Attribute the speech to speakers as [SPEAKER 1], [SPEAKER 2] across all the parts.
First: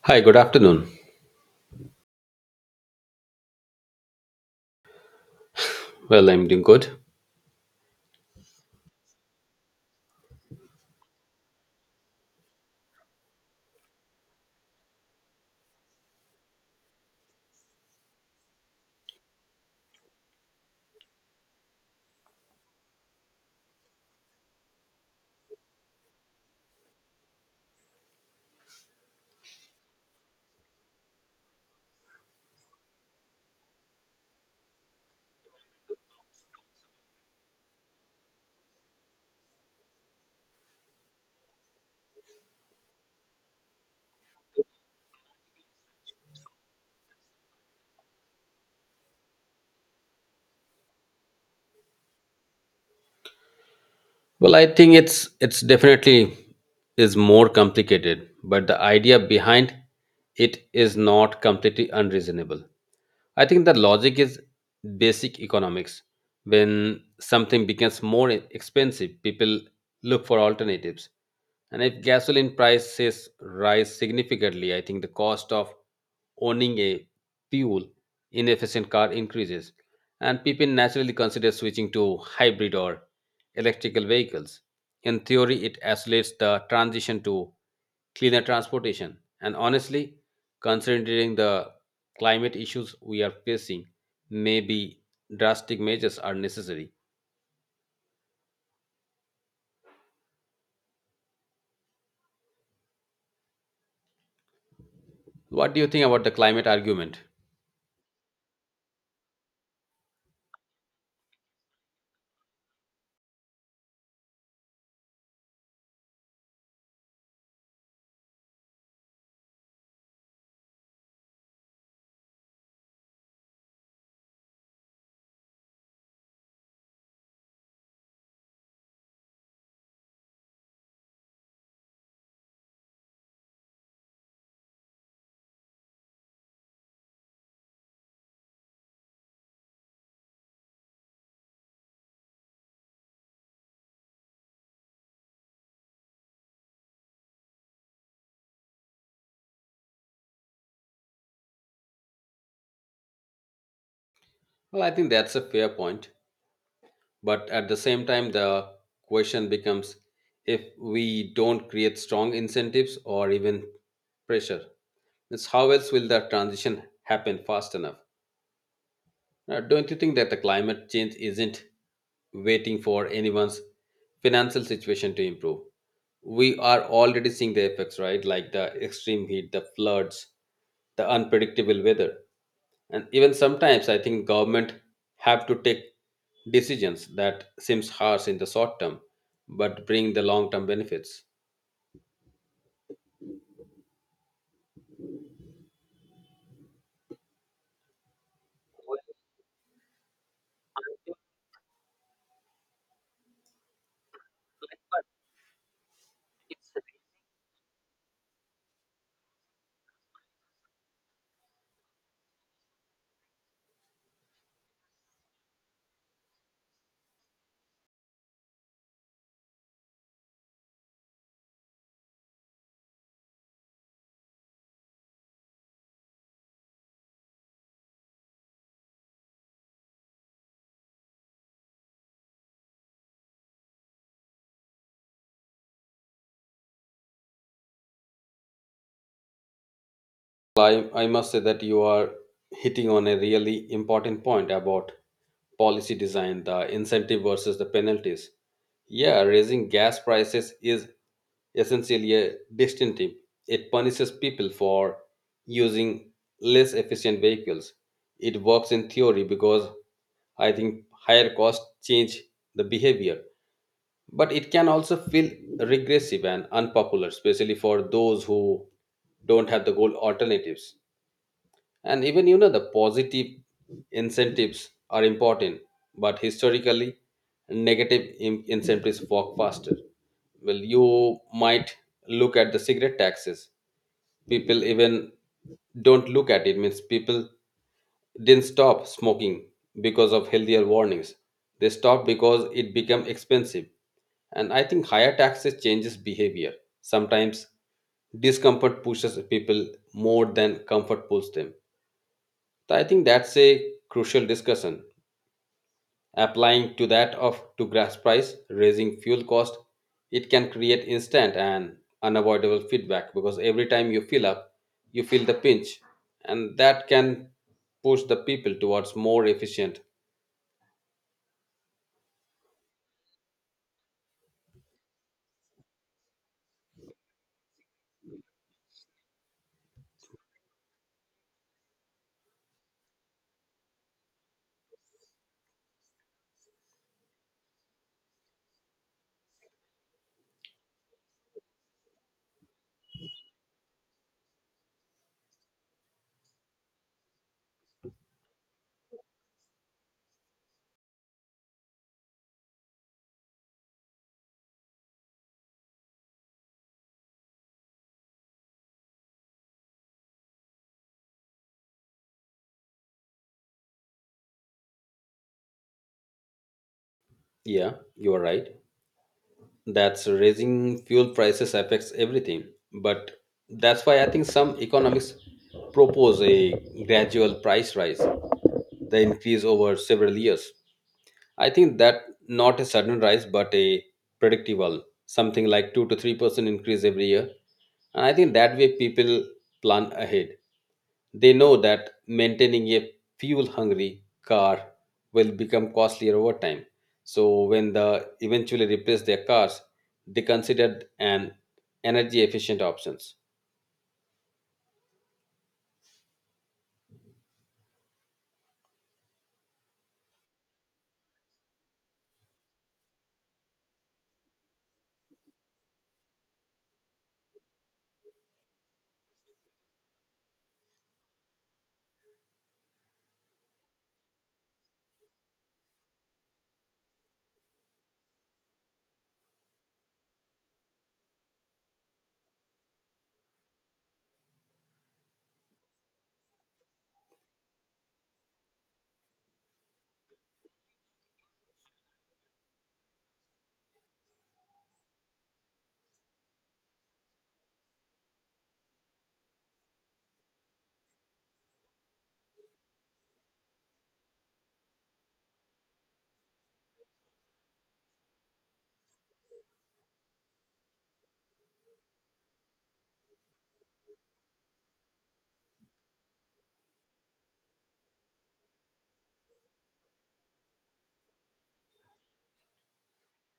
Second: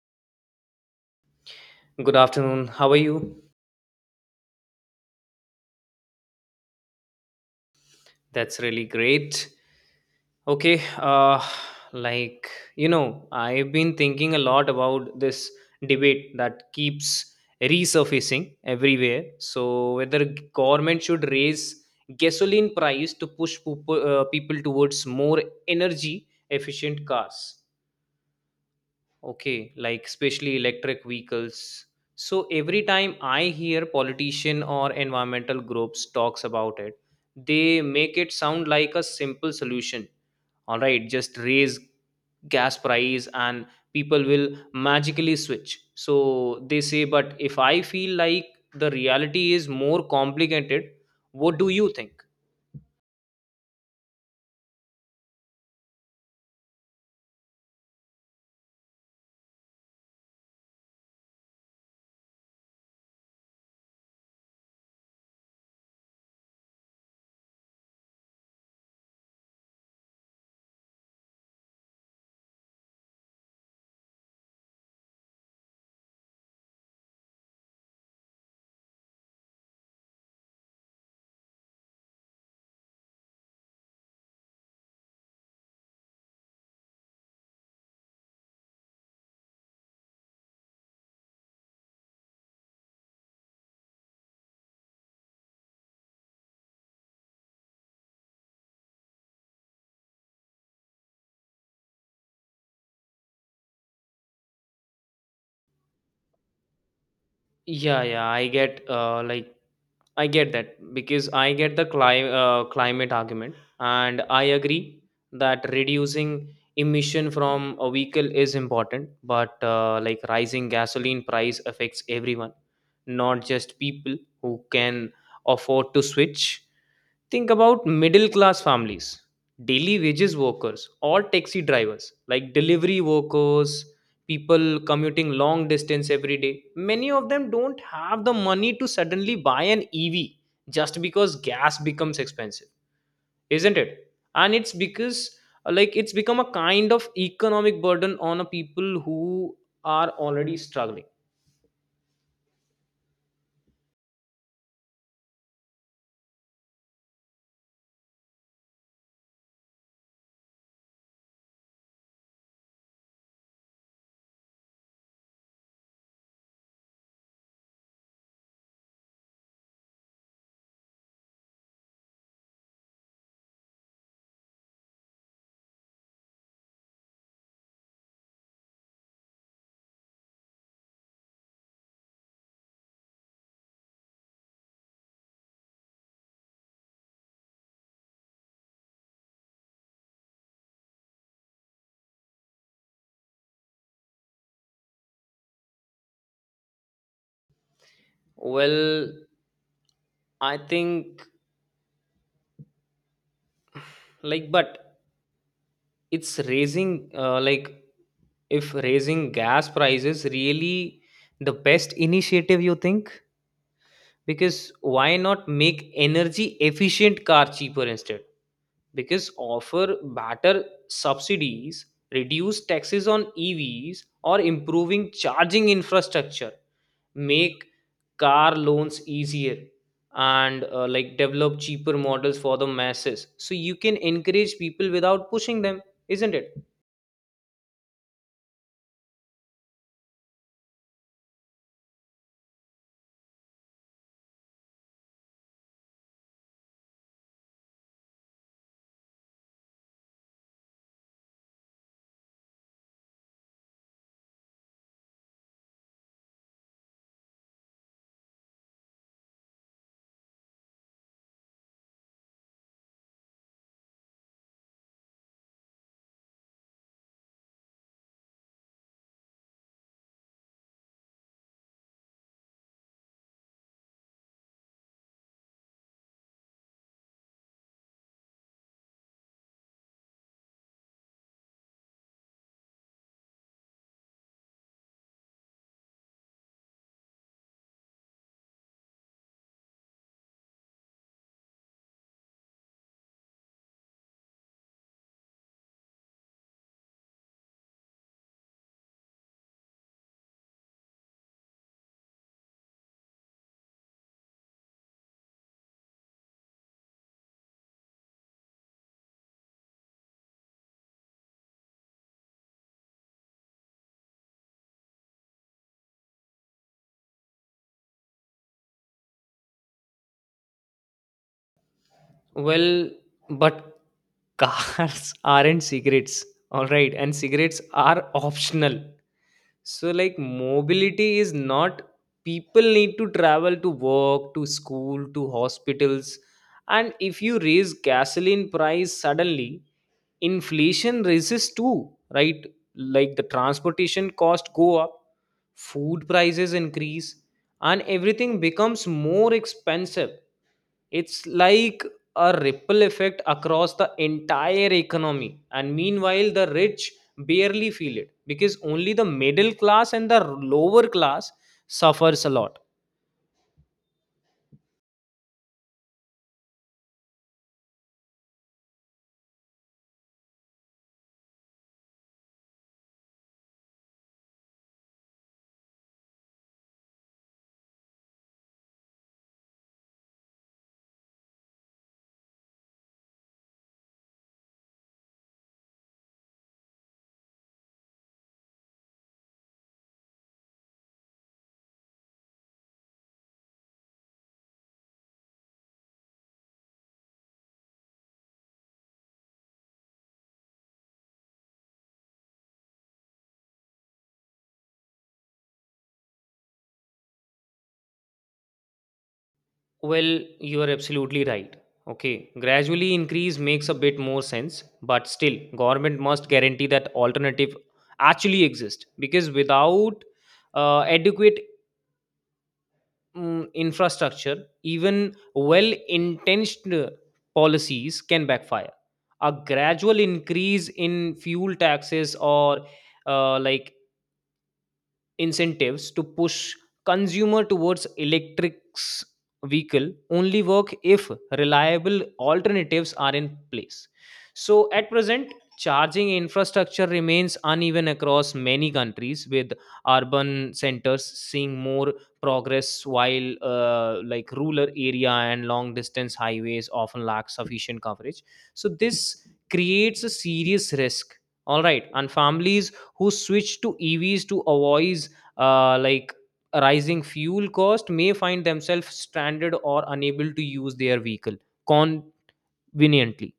[SPEAKER 1] Hi, good afternoon.
[SPEAKER 2] Good afternoon. How are you?
[SPEAKER 1] Well, I'm doing good.
[SPEAKER 2] That's really great. Okay, like I've been thinking a lot about this debate that keeps resurfacing everywhere. So whether government should raise gasoline price to push people towards more energy efficient cars. Okay, like especially electric vehicles. So every time I hear politician or environmental groups talks about it, they make it sound like a simple solution. All right, just raise gas price and people will magically switch. So they say, but if I feel like the reality is more complicated, what do you think?
[SPEAKER 1] Well, I think it's definitely is more complicated, but the idea behind it is not completely unreasonable. I think the logic is basic economics. When something becomes more expensive, people look for alternatives. And if gasoline prices rise significantly, I think the cost of owning a fuel inefficient car increases. And people naturally consider switching to hybrid or electrical vehicles. In theory, it accelerates the transition to cleaner transportation. And honestly, considering the climate issues we are facing, maybe drastic measures are necessary. What do you think about the climate argument?
[SPEAKER 2] Yeah, I get that because I get the climate argument, and I agree that reducing emission from a vehicle is important. But like rising gasoline price affects everyone, not just people who can afford to switch. Think about middle class families, daily wages workers, or taxi drivers, like delivery workers, people commuting long distance every day. Many of them don't have the money to suddenly buy an ev just because gas becomes expensive, isn't it? And it's because it's become a kind of economic burden on a people who are already struggling.
[SPEAKER 1] Well, I think that's a fair point. But at the same time, the question becomes if we don't create strong incentives or even pressure, it's how else will the transition happen fast enough? Now, don't you think that the climate change isn't waiting for anyone's financial situation to improve? We are already seeing the effects, right? Like the extreme heat, the floods, the unpredictable weather. And even sometimes I think government have to take decisions that seems harsh in the short term, but bring the long term benefits.
[SPEAKER 2] Well i think like but it's raising like if raising gas prices really the best initiative, you think? Because why not make energy efficient car cheaper instead? Because offer better subsidies, reduce taxes on evs or improving charging infrastructure, make car loans easier, and develop cheaper models for the masses, so you can encourage people without pushing them, isn't it?
[SPEAKER 1] Well, I must say that you are hitting on a really important point about policy design, the incentive versus the penalties. Yeah, raising gas prices is essentially a disincentive. It punishes people for using less efficient vehicles. It works in theory because I think higher costs change the behavior. But it can also feel regressive and unpopular, especially for those who don't have the good alternatives. And even you know the positive incentives are important, but historically negative incentives work faster. Well, you might look at the cigarette taxes. People even don't look at it means people didn't stop smoking because of healthier warnings. They stopped because it became expensive. And I think higher taxes changes behavior. Sometimes discomfort pushes people more than comfort pulls them. So, I think that's a crucial discussion. Applying to that of to gas price, raising fuel cost, it can create instant and unavoidable feedback because every time you fill up, you feel the pinch, and that can push the people towards more efficient.
[SPEAKER 2] Well, but cars aren't cigarettes, all right? And cigarettes are optional. So, like, mobility is not. People need to travel to work, to school, to hospitals. And if you raise gasoline price suddenly, inflation raises too, right? Like the transportation cost go up, food prices increase, and everything becomes more expensive. It's like a ripple effect across the entire economy, and meanwhile the rich barely feel it because only the middle class and the lower class suffers a lot.
[SPEAKER 1] Yeah, you are right. That's raising fuel prices affects everything, but that's why I think some economists propose a gradual price rise, the increase over several years. I think that not a sudden rise, but a predictable, something like 2 to 3% increase every year. And I think that way people plan ahead. They know that maintaining a fuel hungry car will become costlier over time. So when they eventually replace their cars, they considered an energy efficient options.
[SPEAKER 2] Well, you are absolutely right. Okay, gradually increase makes a bit more sense, but still government must guarantee that alternative actually exist, because without adequate infrastructure, even well intentioned policies can backfire. A gradual increase in fuel taxes or uh, like incentives to push consumer towards electrics vehicle only work if reliable alternatives are in place. So at present, charging infrastructure remains uneven across many countries, with urban centers seeing more progress, while rural area and long distance highways often lack sufficient coverage. So this creates a serious risk, all right? And families who switch to evs to avoid uh, like rising fuel cost may find themselves stranded or unable to use their vehicle conveniently.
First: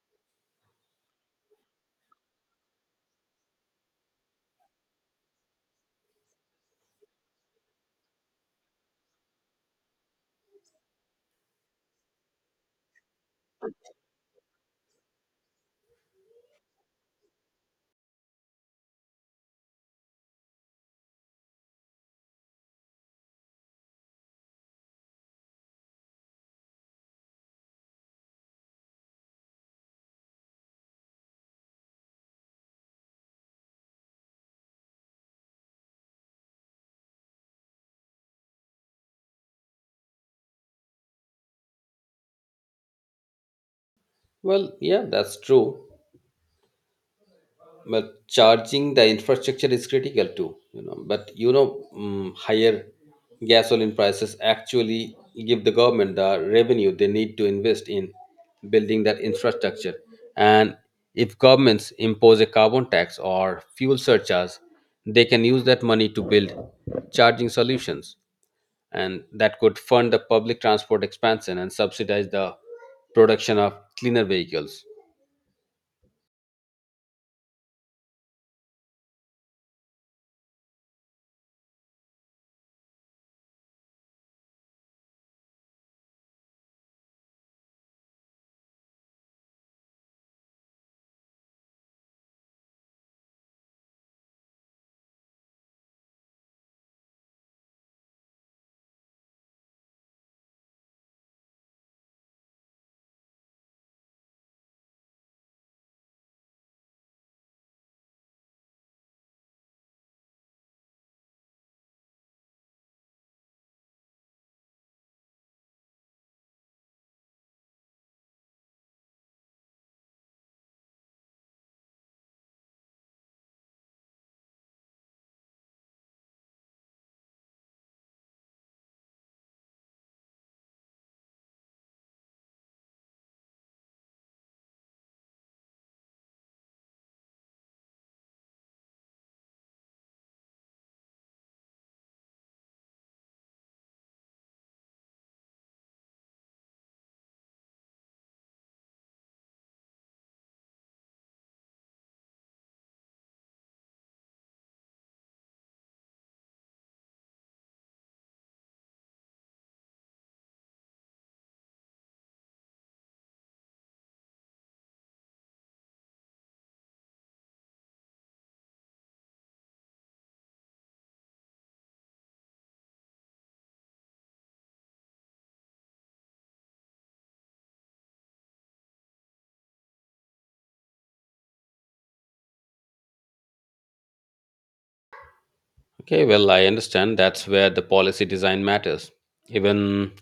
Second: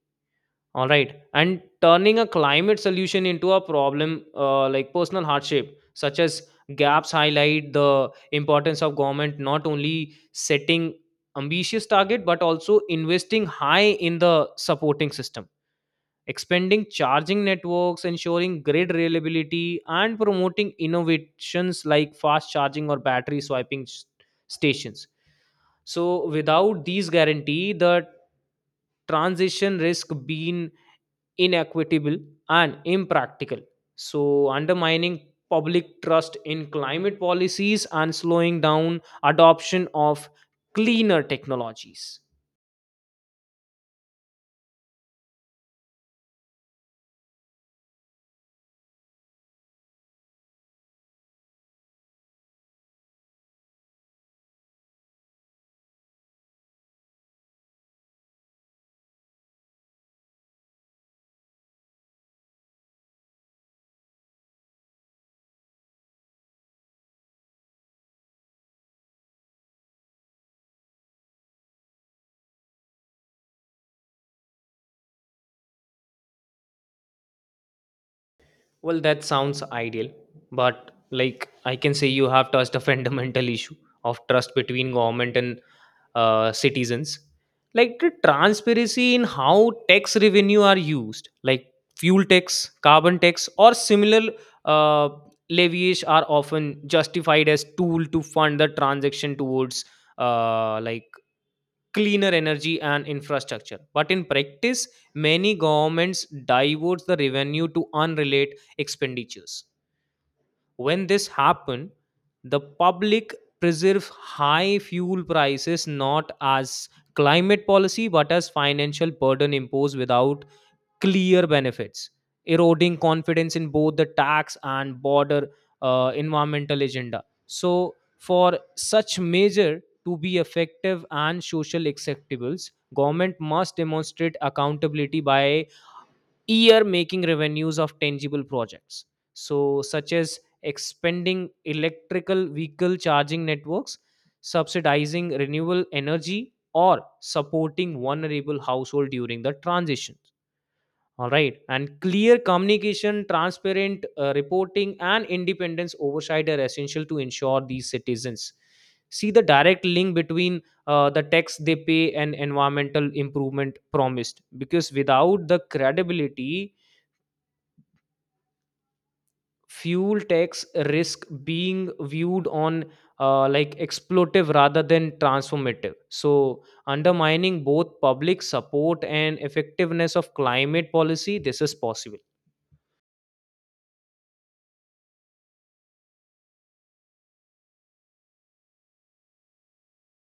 [SPEAKER 2] All right, and turning a climate solution into a problem, personal hardship such as gaps, highlight the importance of government not only setting ambitious target, but also investing high in the supporting system, expanding charging networks, ensuring grid reliability, and promoting innovations like fast charging or battery swapping stations. So, without these guarantee, the transition risk being inequitable and impractical, so undermining public trust in climate policies and slowing down adoption of cleaner technologies.
[SPEAKER 1] Well, yeah, that's true, but charging the infrastructure is critical too, you know. But you know, higher gasoline prices actually give the government the revenue they need to invest in building that infrastructure. And if governments impose a carbon tax or fuel surcharge, they can use that money to build charging solutions, and that could fund the public transport expansion and subsidize the production of cleaner vehicles.
[SPEAKER 2] Well, that sounds ideal, but like I can say, you have touched a fundamental issue of trust between government and citizens. Like the transparency in how tax revenue are used, like fuel tax, carbon tax, or similar uh, levies are often justified as tool to fund the transaction towards uh, like cleaner energy and infrastructure. But in practice, many governments divert the revenue to unrelated expenditures. When this happens, the public preserve high fuel prices not as climate policy but as financial burden imposed without clear benefits, eroding confidence in both the tax and border environmental agenda. So, for such measure to be effective and social acceptable, government must demonstrate accountability by year making revenues of tangible projects, so such as expanding electrical vehicle charging networks, subsidizing renewable energy, or supporting vulnerable household during the transition, all right. And clear communication, transparent reporting, and independence oversight are essential to ensure these citizens see the direct link between the tax they pay and environmental improvement promised. Because without the credibility, fuel tax risk being viewed on exploitative rather than transformative, so undermining both public support and effectiveness of climate policy. This is possible.
[SPEAKER 1] Okay, well, I understand that's where the policy design matters. Even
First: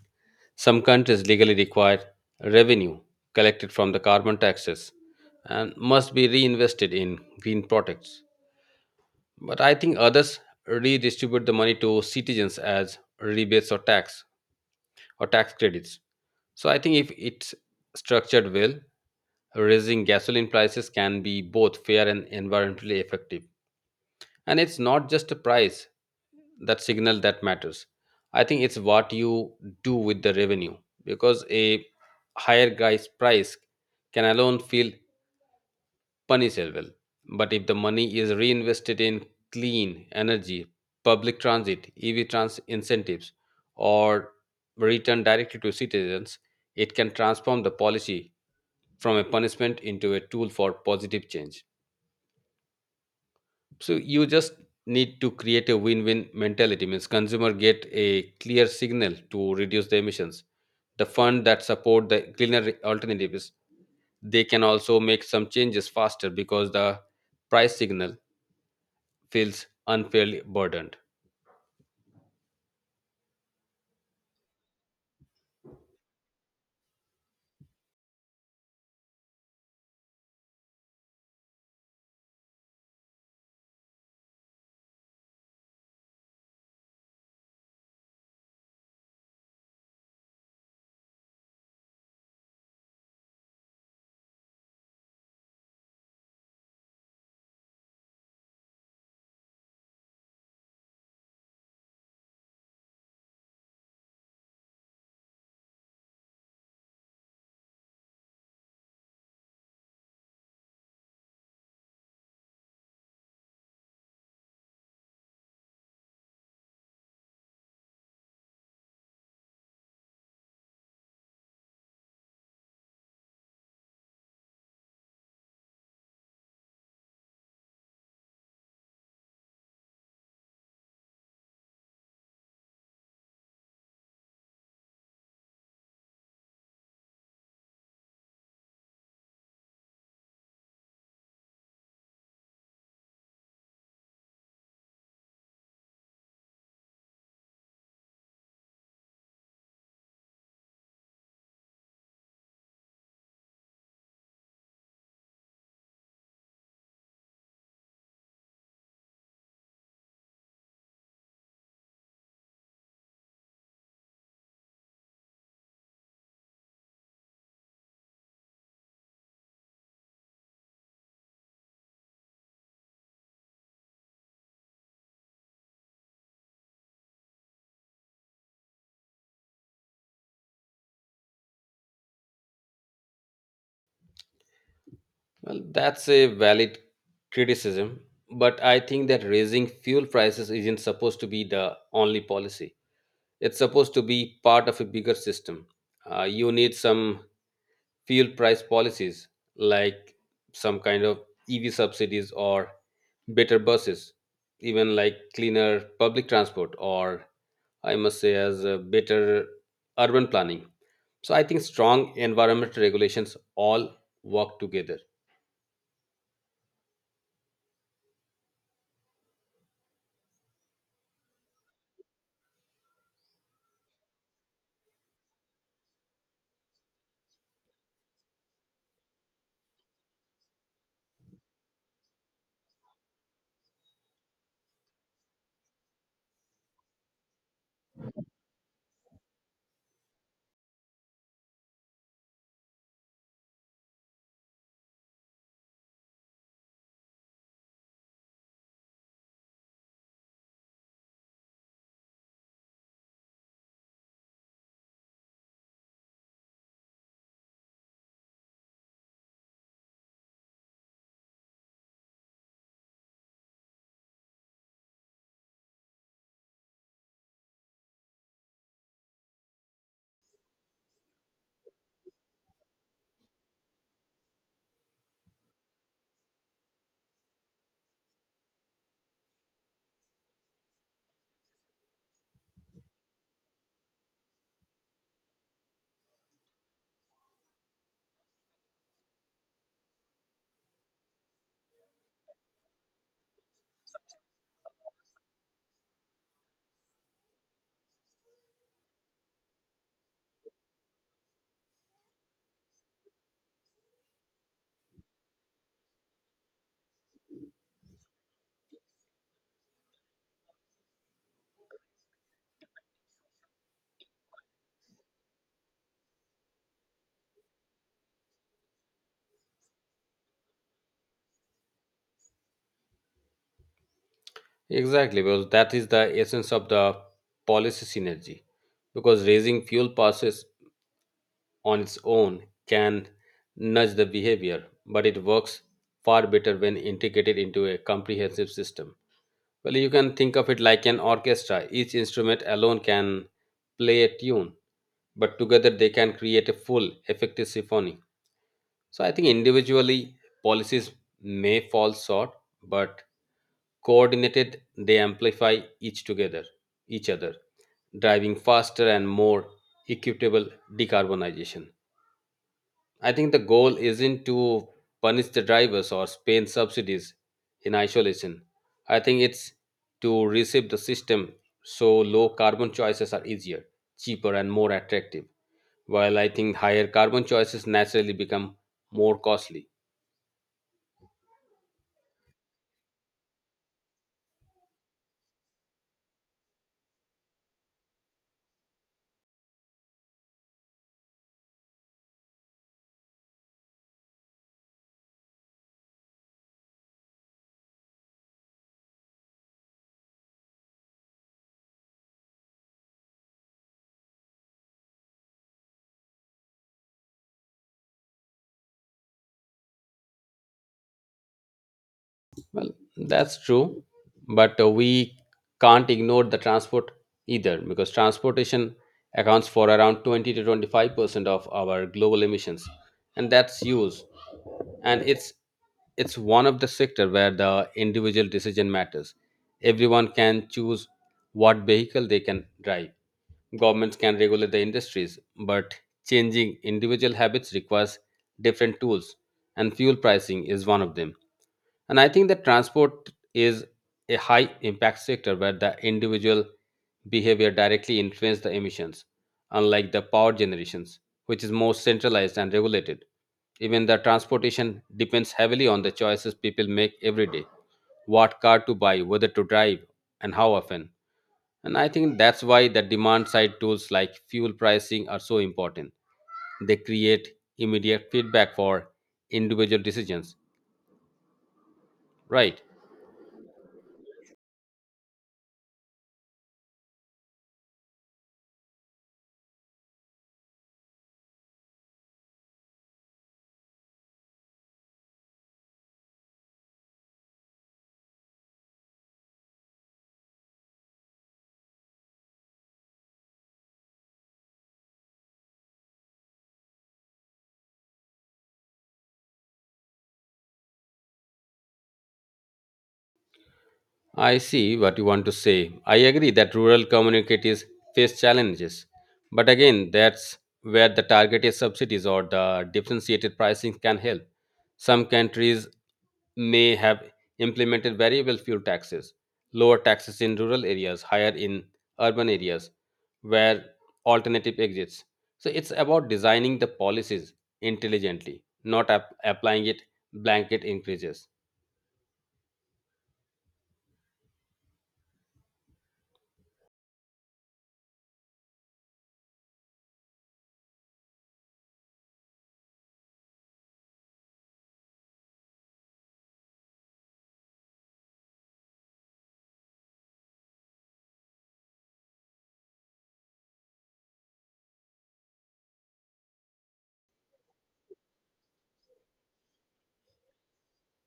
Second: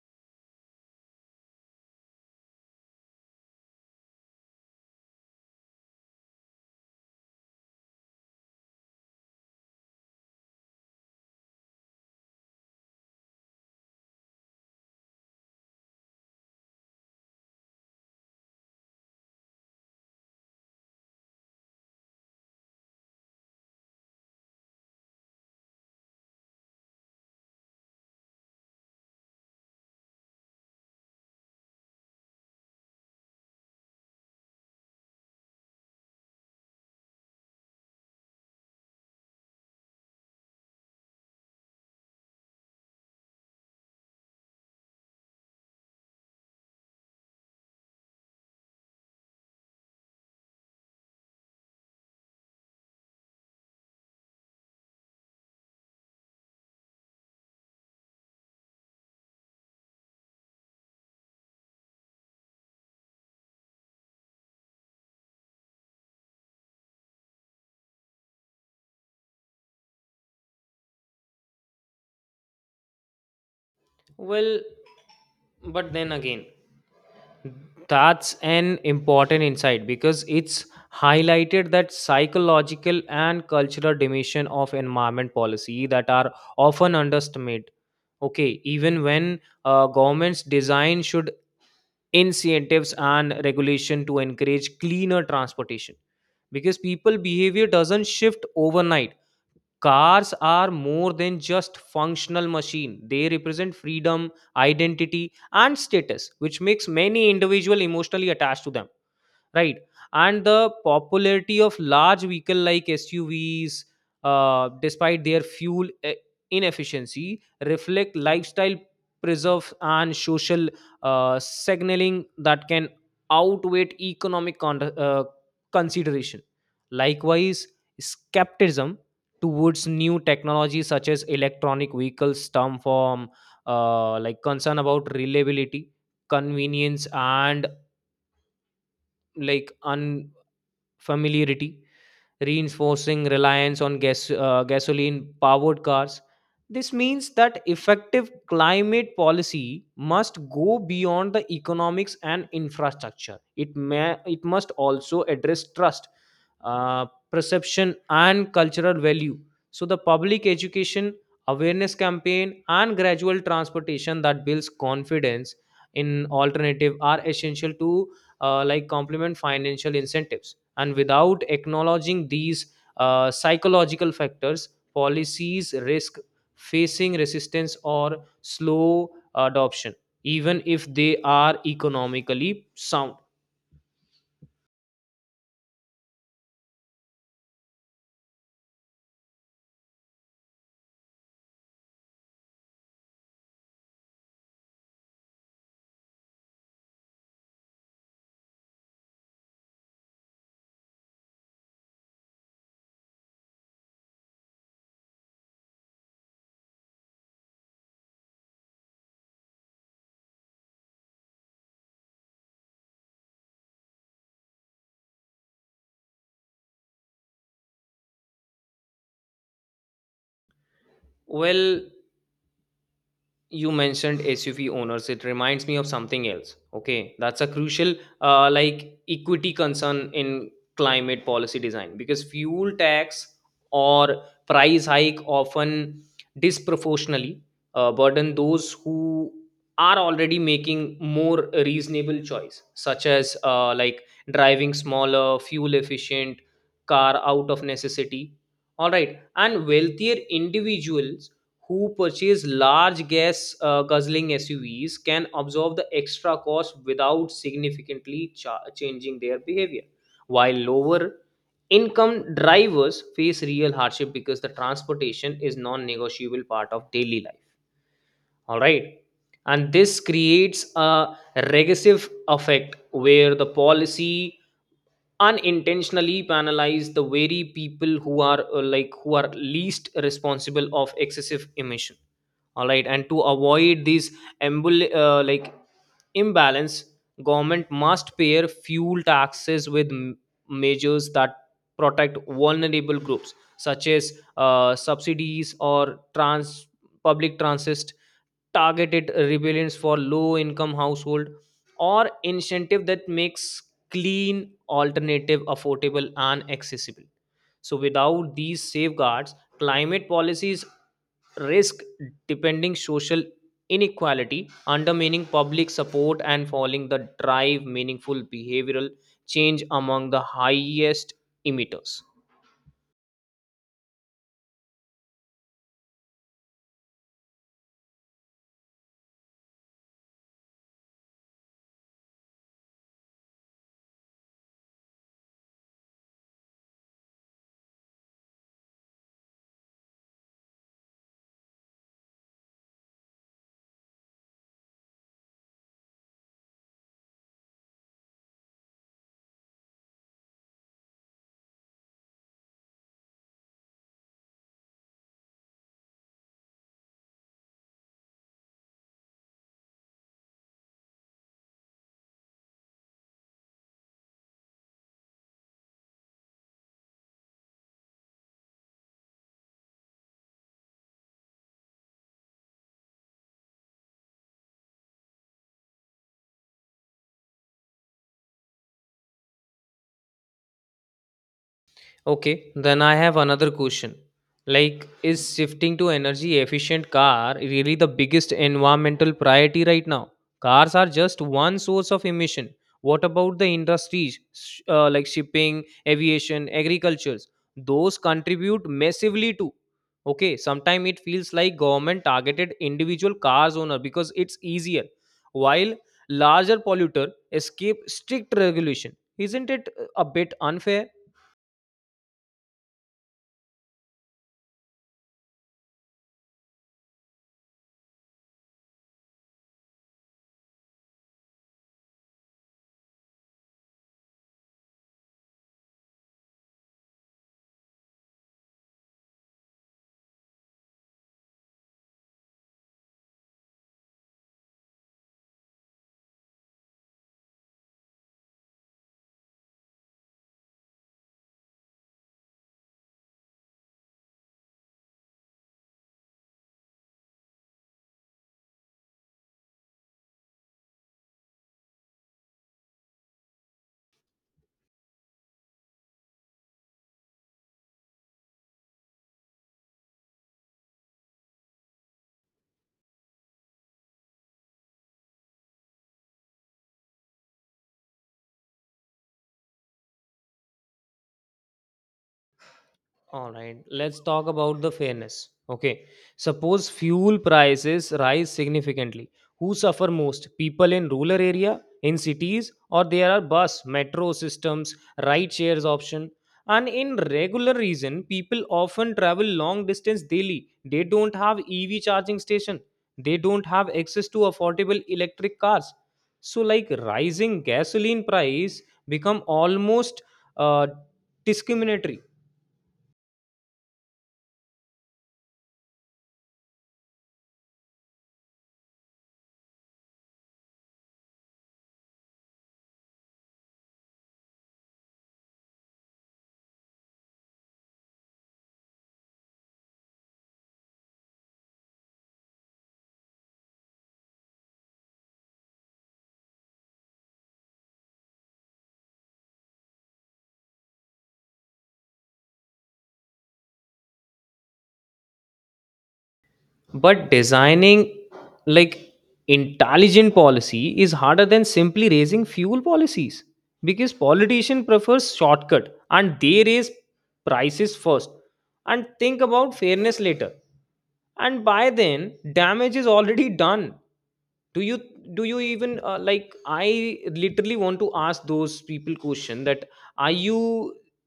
[SPEAKER 1] some countries legally require revenue collected from the carbon taxes and must be reinvested in green products. But I think others redistribute the money to citizens as rebates or tax credits. So I think if it's structured well, raising gasoline prices can be both fair and environmentally effective, and it's not just a price that signal that matters. I think it's what you do with the revenue, because a higher guy's price can alone feel punishable, but if the money is reinvested in clean energy, public transit, ev trans incentives, or returned directly to citizens, it can transform the policy from a punishment into a tool for positive change. So you just need to create a win-win mentality means consumer get a clear signal to reduce the emissions, the fund that support the cleaner alternatives. They can also make some changes faster because the price signal feels unfairly burdened.
[SPEAKER 2] Well, but then again, that's an important insight because it's highlighted that psychological and cultural dimension of environment policy that are often underestimated. Okay, even when governments design should incentives and regulation to encourage cleaner transportation, because people behavior doesn't shift overnight. Cars are more than just functional machine. They represent freedom, identity and status, which makes many individual emotionally attached to them, right? And the popularity of large vehicle like suvs, despite their inefficiency, reflect lifestyle preserve and social signaling that can outweigh economic uh, consideration. Likewise, skepticism towards new technology such as electronic vehicles stem from concern about reliability, convenience, and un familiarity, reinforcing reliance on gasoline powered cars. This means that effective climate policy must go beyond the economics and infrastructure. It must also address trust, uh, perception, and cultural value. So, the public education, awareness campaign, and gradual transportation that builds confidence in alternative are essential to complement financial incentives, and without acknowledging these psychological factors, policies risk facing resistance or slow adoption, even if they are economically sound.
[SPEAKER 1] Well, that's a valid criticism, but I think that raising fuel prices isn't supposed to be the only policy. It's supposed to be part of a bigger system. You need some fuel price policies like some kind of EV subsidies or better buses, even like cleaner public transport, or I must say, as a better urban planning. So I think strong environmental regulations all work together.
[SPEAKER 2] Well, you mentioned suv owners, it reminds me of something else. Okay, that's a crucial equity concern in climate policy design, because fuel tax or price hike often disproportionately burden those who are already making more reasonable choice, such as driving smaller fuel efficient car out of necessity. All right, and wealthier individuals who purchase large gas guzzling SUVs can absorb the extra cost without significantly changing their behavior, while lower income drivers face real hardship because the transportation is non-negotiable part of daily life. All right, and this creates a regressive effect where the policy unintentionally penalize the very people who are least responsible of excessive emission, all right? And to avoid these embol- uh, like imbalance, government must pair fuel taxes with measures that protect vulnerable groups, such as subsidies or trans public transit, targeted rebellions for low income household, or incentive that makes clean alternative affordable and accessible. So without these safeguards, climate policies risk depending social inequality, undermining public support and falling the drive meaningful behavioral change among the highest emitters.
[SPEAKER 1] Exactly, because that is the essence of the policy synergy, because raising fuel prices on its own can nudge the behavior, but it works far better when integrated into a comprehensive system. Well, you can think of it like an orchestra. Each instrument alone can play a tune, but together they can create a full, effective symphony. So I think individually policies may fall short, but coordinated they amplify each other, driving faster and more equitable decarbonization. I think the goal isn't to punish the drivers or spend subsidies in isolation. I think it's to reshape the system so low carbon choices are easier, cheaper, and more attractive, while I think higher carbon choices naturally become more costly.
[SPEAKER 2] Okay, then I have another question. Like, is shifting to energy efficient car really the biggest environmental priority right now? Cars are just one source of emission. What about the industries, shipping, aviation, agricultures? Those contribute massively too. Okay, sometimes it feels like government targeted individual cars owner because it's easier, while larger polluter escape strict regulation. Isn't it a bit unfair?
[SPEAKER 1] Well, that's true, but we can't ignore the transport either, because transportation accounts for around 20 to 25% of our global emissions, and that's huge. And it's one of the sector where the individual decision matters. Everyone can choose what vehicle they can drive. Governments can regulate the industries, but changing individual habits requires different tools, and fuel pricing is one of them. And I think that transport is a high impact sector where the individual behavior directly influences the emissions, unlike the power generations, which is more centralized and regulated. Even the transportation depends heavily on the choices people make every day, what car to buy, whether to drive, and how often. And I think that's why the demand side tools like fuel pricing are so important. They create immediate feedback for individual decisions, right?
[SPEAKER 2] All right, let's talk about the fairness. Okay, suppose fuel prices rise significantly. Who suffer most? People in rural area, in cities, or there are bus, metro systems, ride shares option. And in regular region, people often travel long distance daily. They don't have EV charging station. They don't have access to affordable electric cars. So, like rising gasoline price become almost uh, discriminatory.
[SPEAKER 1] I see what you want to say. I agree that rural communities face challenges. But again, that's where the targeted subsidies or the differentiated pricing can help. Some countries may have implemented variable fuel taxes, lower taxes in rural areas, higher in urban areas, where alternative exits. So it's about designing the policies intelligently, not applying it blanket increases.
[SPEAKER 2] But designing like intelligent policy is harder than simply raising fuel policies, because politician prefers shortcut and they raise prices first and think about fairness later, and by then damage is already done. Do you do you even I literally want to ask those people question that, are you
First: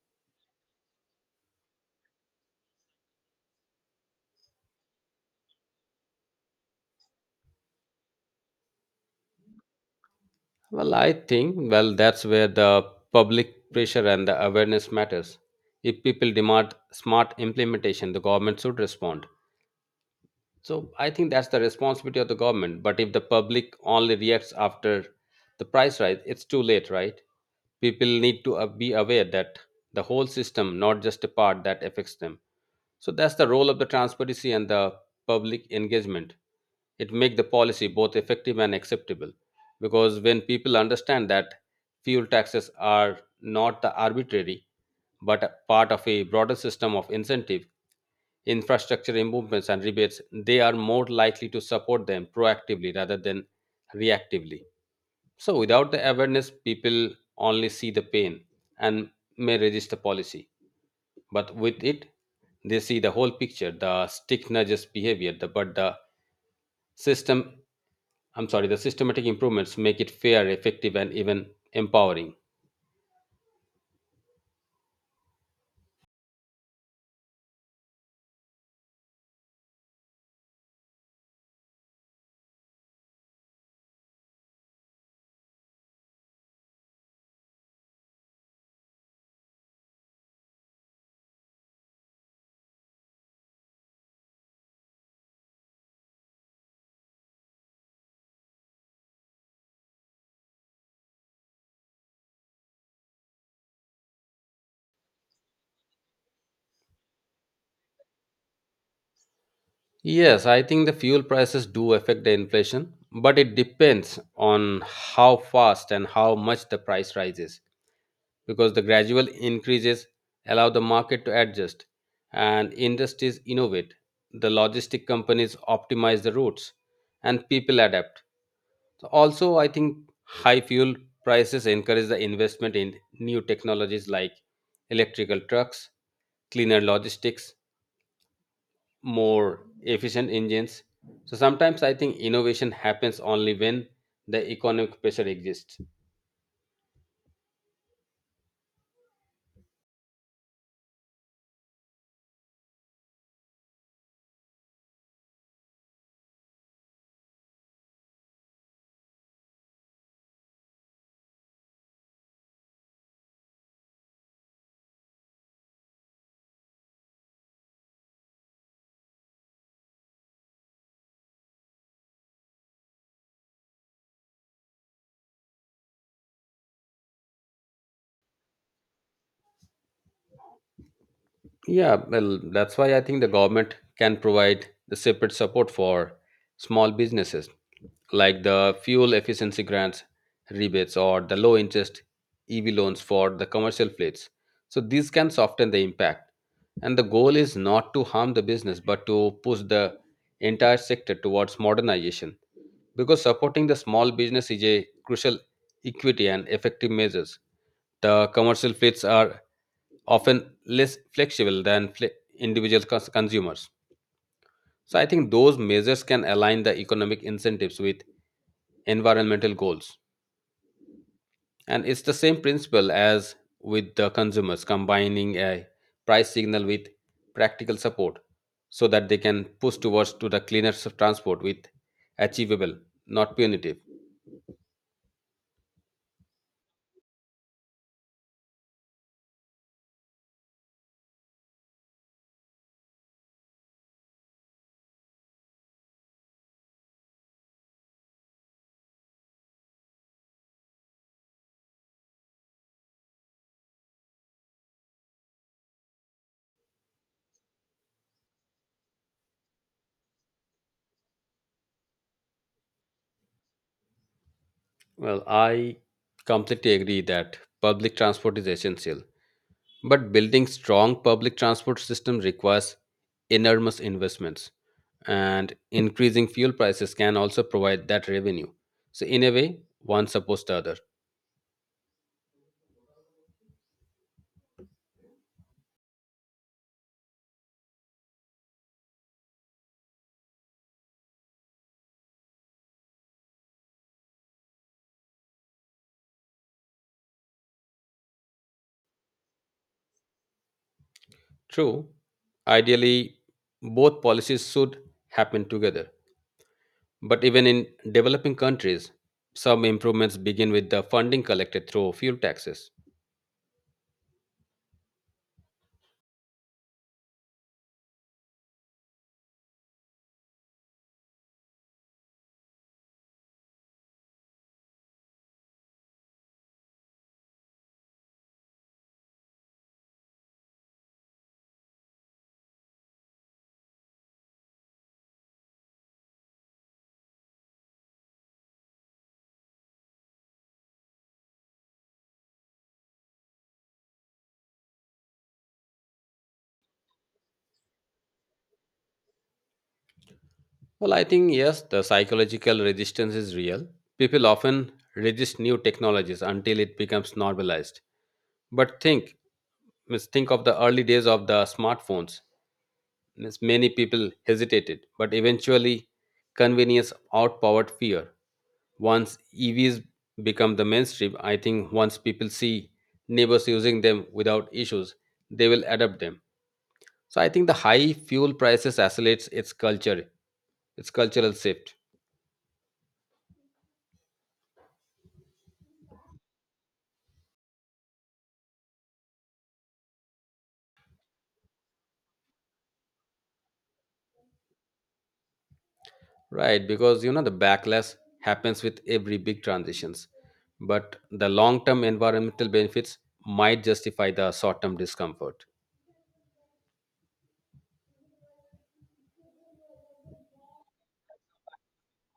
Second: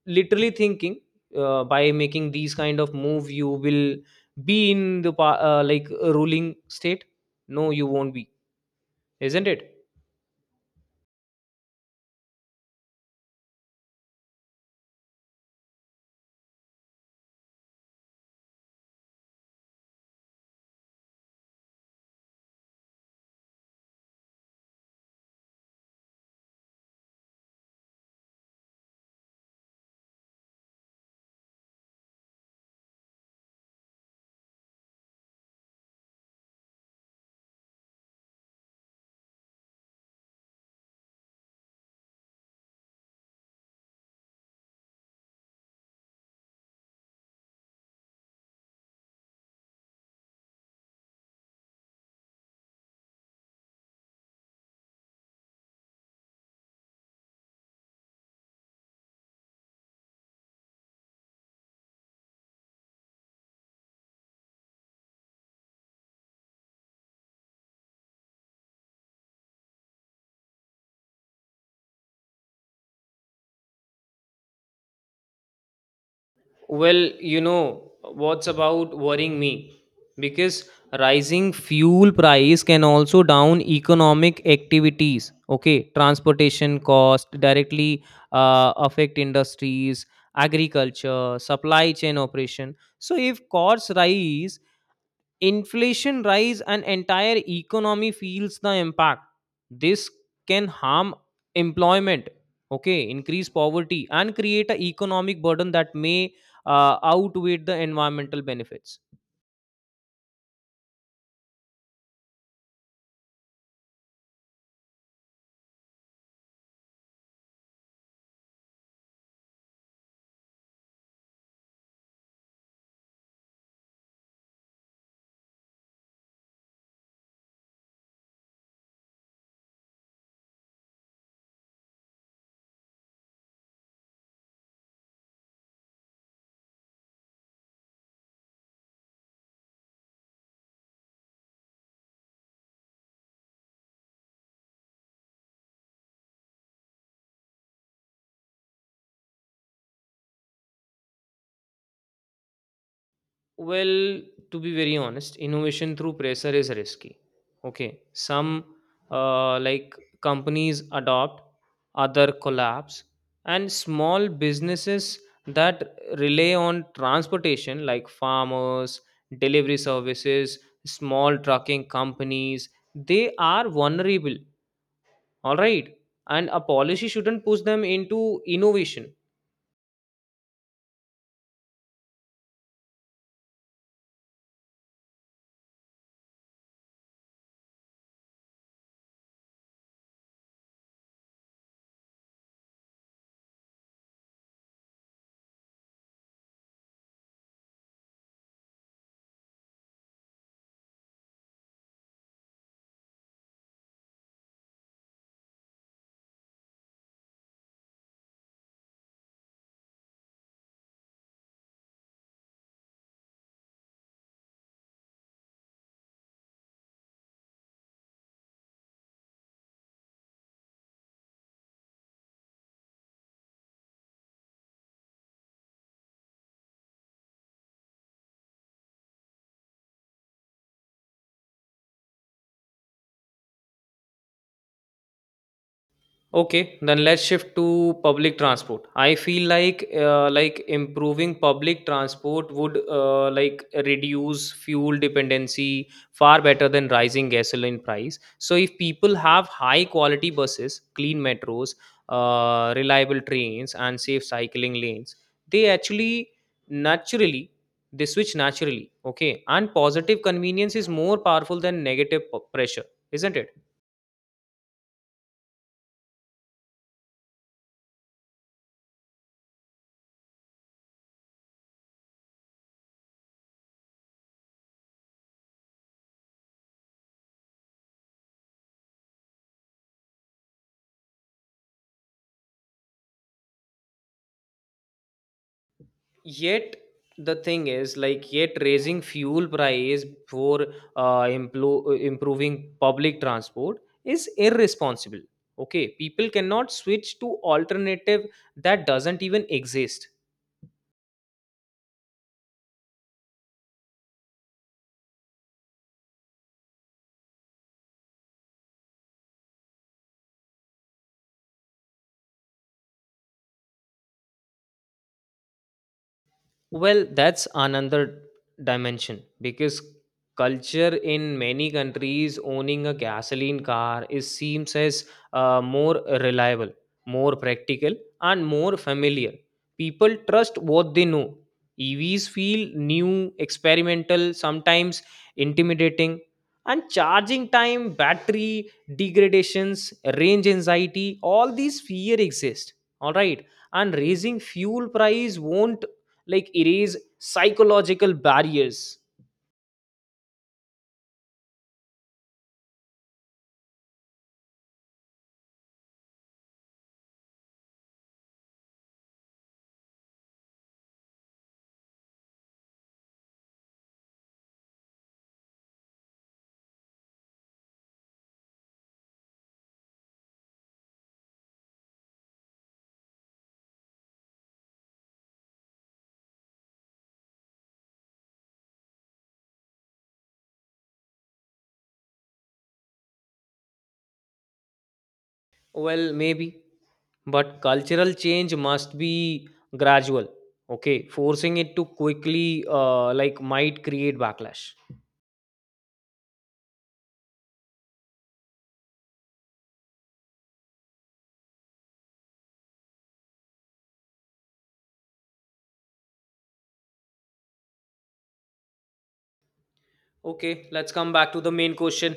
[SPEAKER 2] literally thinking by making these kind of move you will be in the a ruling state? No, you won't be, isn't it?
[SPEAKER 1] Well, I think, well, that's where the public pressure and the awareness matters. If people demand smart implementation, the government should respond. So I think that's the responsibility of the government. But if the public only reacts after the price rise, it's too late, right? People need to be aware that the whole system, not just a part that affects them. So that's the role of the transparency and the public engagement. It make the policy both effective and acceptable, because when people understand that fuel taxes are not the arbitrary but a part of a broader system of incentive, infrastructure improvements and rebates, they are more likely to support them proactively rather than reactively. So without the awareness, people only see the pain and may resist the policy, but with it, they see the whole picture, the stick nudges behavior, the, but the system I'm sorry, the systematic improvements make it fair, effective, and even empowering.
[SPEAKER 2] Well, you know what's about worrying me, because rising fuel price can also down economic activities. Okay, transportation cost directly affect industries, agriculture supply chain operation. So if costs rise, inflation rise, and entire economy feels the impact. This can harm employment, okay, increase poverty and create an economic burden that may outweigh the environmental benefits.
[SPEAKER 1] Yes, I think the fuel prices do affect the inflation, but it depends on how fast and how much the price rises, because the gradual increases allow the market to adjust and industries innovate. The logistic companies optimize the routes and people adapt. So also, I think high fuel prices encourage the investment in new technologies like electrical trucks, cleaner logistics, more efficient engines. So sometimes I think innovation happens only when the economic pressure exists.
[SPEAKER 2] Well, to be very honest, innovation through pressure is risky. Okay, some uh, like companies adopt, other collapse, and small businesses that rely on transportation, like farmers, delivery services, small trucking companies, they are vulnerable. All right, and a policy shouldn't push them into innovation.
[SPEAKER 1] Yeah, well, that's why I think the government can provide the separate support for small businesses, like the fuel efficiency grants, rebates, or the low interest EV loans for the commercial fleets. So these can soften the impact. And the goal is not to harm the business, but to push the entire sector towards modernization, because supporting the small business is a crucial equity and effective measures. The commercial fleets are often less flexible than individual consumers. So I think those measures can align the economic incentives with environmental goals. And it's the same principle as with the consumers, combining a price signal with practical support so that they can push towards to the cleaner transport with achievable, not punitive.
[SPEAKER 2] Okay, then let's shift to public transport. I feel like improving public transport would reduce fuel dependency far better than rising gasoline price. So if people have high quality buses, clean metros, reliable trains, and safe cycling lanes, they actually naturally, they switch naturally. Okay, and positive convenience is more powerful than negative pressure, isn't it?
[SPEAKER 1] Well, I completely agree that public transport is essential, but building strong public transport system requires enormous investments, and increasing fuel prices can also provide that revenue. So, in a way, one supports the other.
[SPEAKER 2] Yet the thing is like, yet raising fuel price for improving public transport is irresponsible. Okay, people cannot switch to alternative that doesn't even exist.
[SPEAKER 1] True, ideally, both policies should happen together. But even in developing countries, some improvements begin with the funding collected through fuel taxes.
[SPEAKER 2] Well, that's another dimension, because culture in many countries, owning a gasoline car is seems as more reliable, more practical, and more familiar. People trust what they know. EVs feel new, experimental, sometimes intimidating, and charging time, battery degradations, range anxiety, all these fear exist. All right, and raising fuel price won't erase psychological barriers.
[SPEAKER 1] Well, I think yes, the psychological resistance is real. People often resist new technologies until it becomes normalized. But think of the early days of the smartphones. Means many people hesitated, but eventually convenience outpowered fear. Once EVs become the mainstream, I think once people see neighbors using them without issues, they will adopt them. So I think the high fuel prices accelerates its culture, its cultural shift.
[SPEAKER 2] Well, maybe, but cultural change must be gradual. Okay, forcing it to quickly might create backlash.
[SPEAKER 1] Right, because you know the backlash happens with every big transitions, but the long-term environmental benefits might justify the short-term discomfort.
[SPEAKER 2] Okay, let's come back to the main question.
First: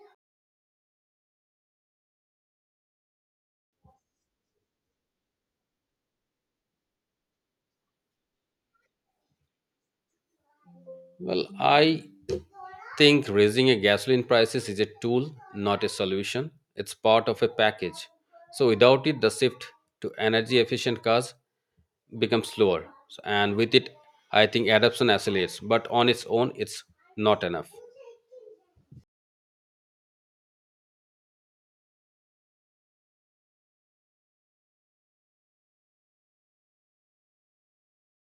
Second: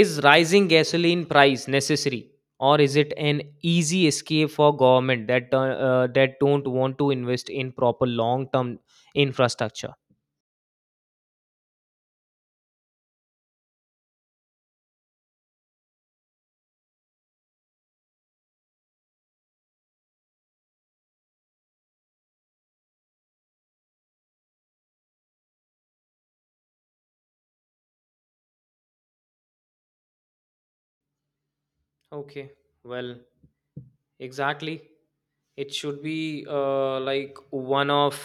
[SPEAKER 2] Is rising gasoline price necessary, or is it an easy escape for government that that don't want to invest in proper long term infrastructure?
[SPEAKER 1] Well, I think raising a gasoline prices is a tool, not a solution. It's part of a package. So without it, the shift to energy-efficient cars becomes slower, and with it, I think adoption accelerates. But on its own, it's not enough.
[SPEAKER 2] Okay, well, exactly. It should be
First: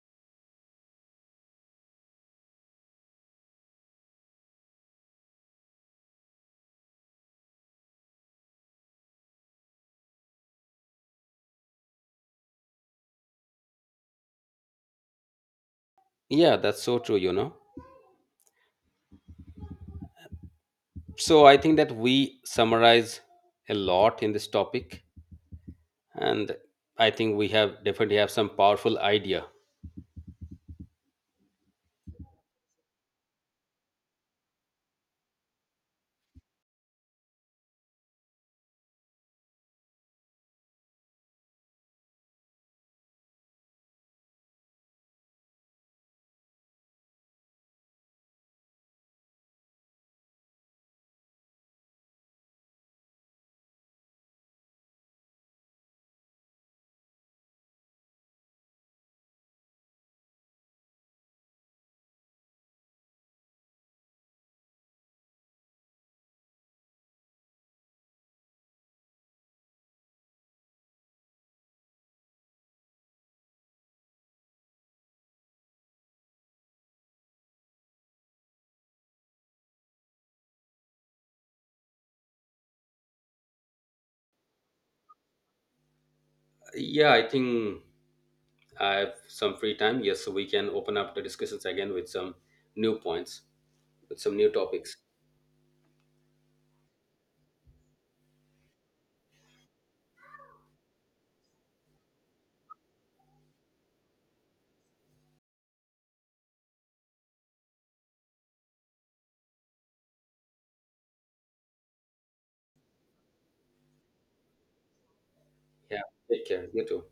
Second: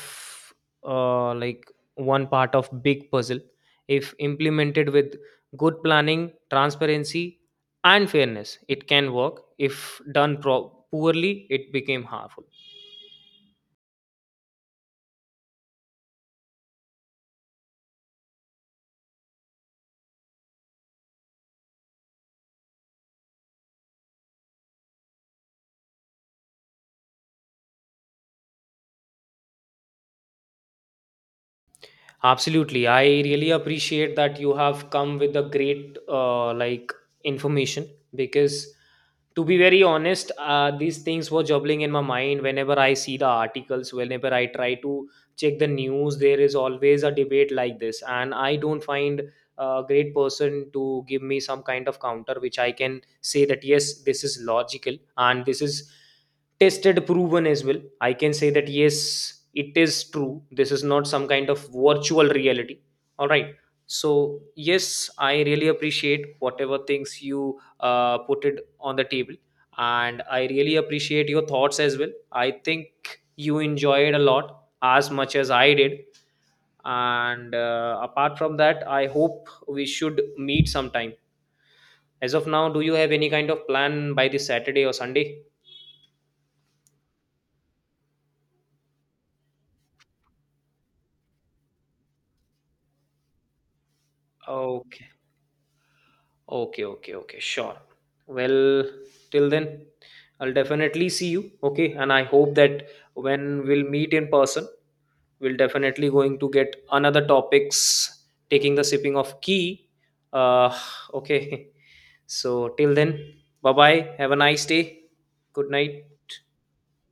[SPEAKER 2] uh, like one part of big puzzle. If implemented with good planning, transparency and fairness, it can work. If done poorly, it became harmful.
[SPEAKER 1] Yeah, that's so true, you know. So I think that we summarize a lot in this topic, and I think we have definitely have some powerful idea.
[SPEAKER 2] Absolutely. I really appreciate that you have come with a great information, because to be very honest, these things were juggling in my mind whenever I see the articles, whenever I try to check the news, there is always a debate like this. And I don't find a great person to give me some kind of counter which I can say that yes, this is logical and this is tested proven as well. I can say that yes, it is true, this is not some kind of virtual reality, all right? So yes, I really appreciate whatever things you put it on the table, and I really appreciate your thoughts as well. I think you enjoyed a lot as much as I did. And apart from that, I hope we should meet sometime. As of now, do you have any kind of plan by this Saturday or Sunday?
[SPEAKER 1] Yeah, I think I have some free time. Yes, so we can open up the discussions again with some new points, with some new topics.
[SPEAKER 2] Okay. Okay, sure. Well, till then, I'll definitely see you. Okay, and I hope that when we'll meet in person, we'll definitely going to get another topics taking the sipping of key. Uh, okay. So till then, bye bye. Have a nice day. Good
[SPEAKER 1] Yeah,
[SPEAKER 2] night.
[SPEAKER 1] take care. You too.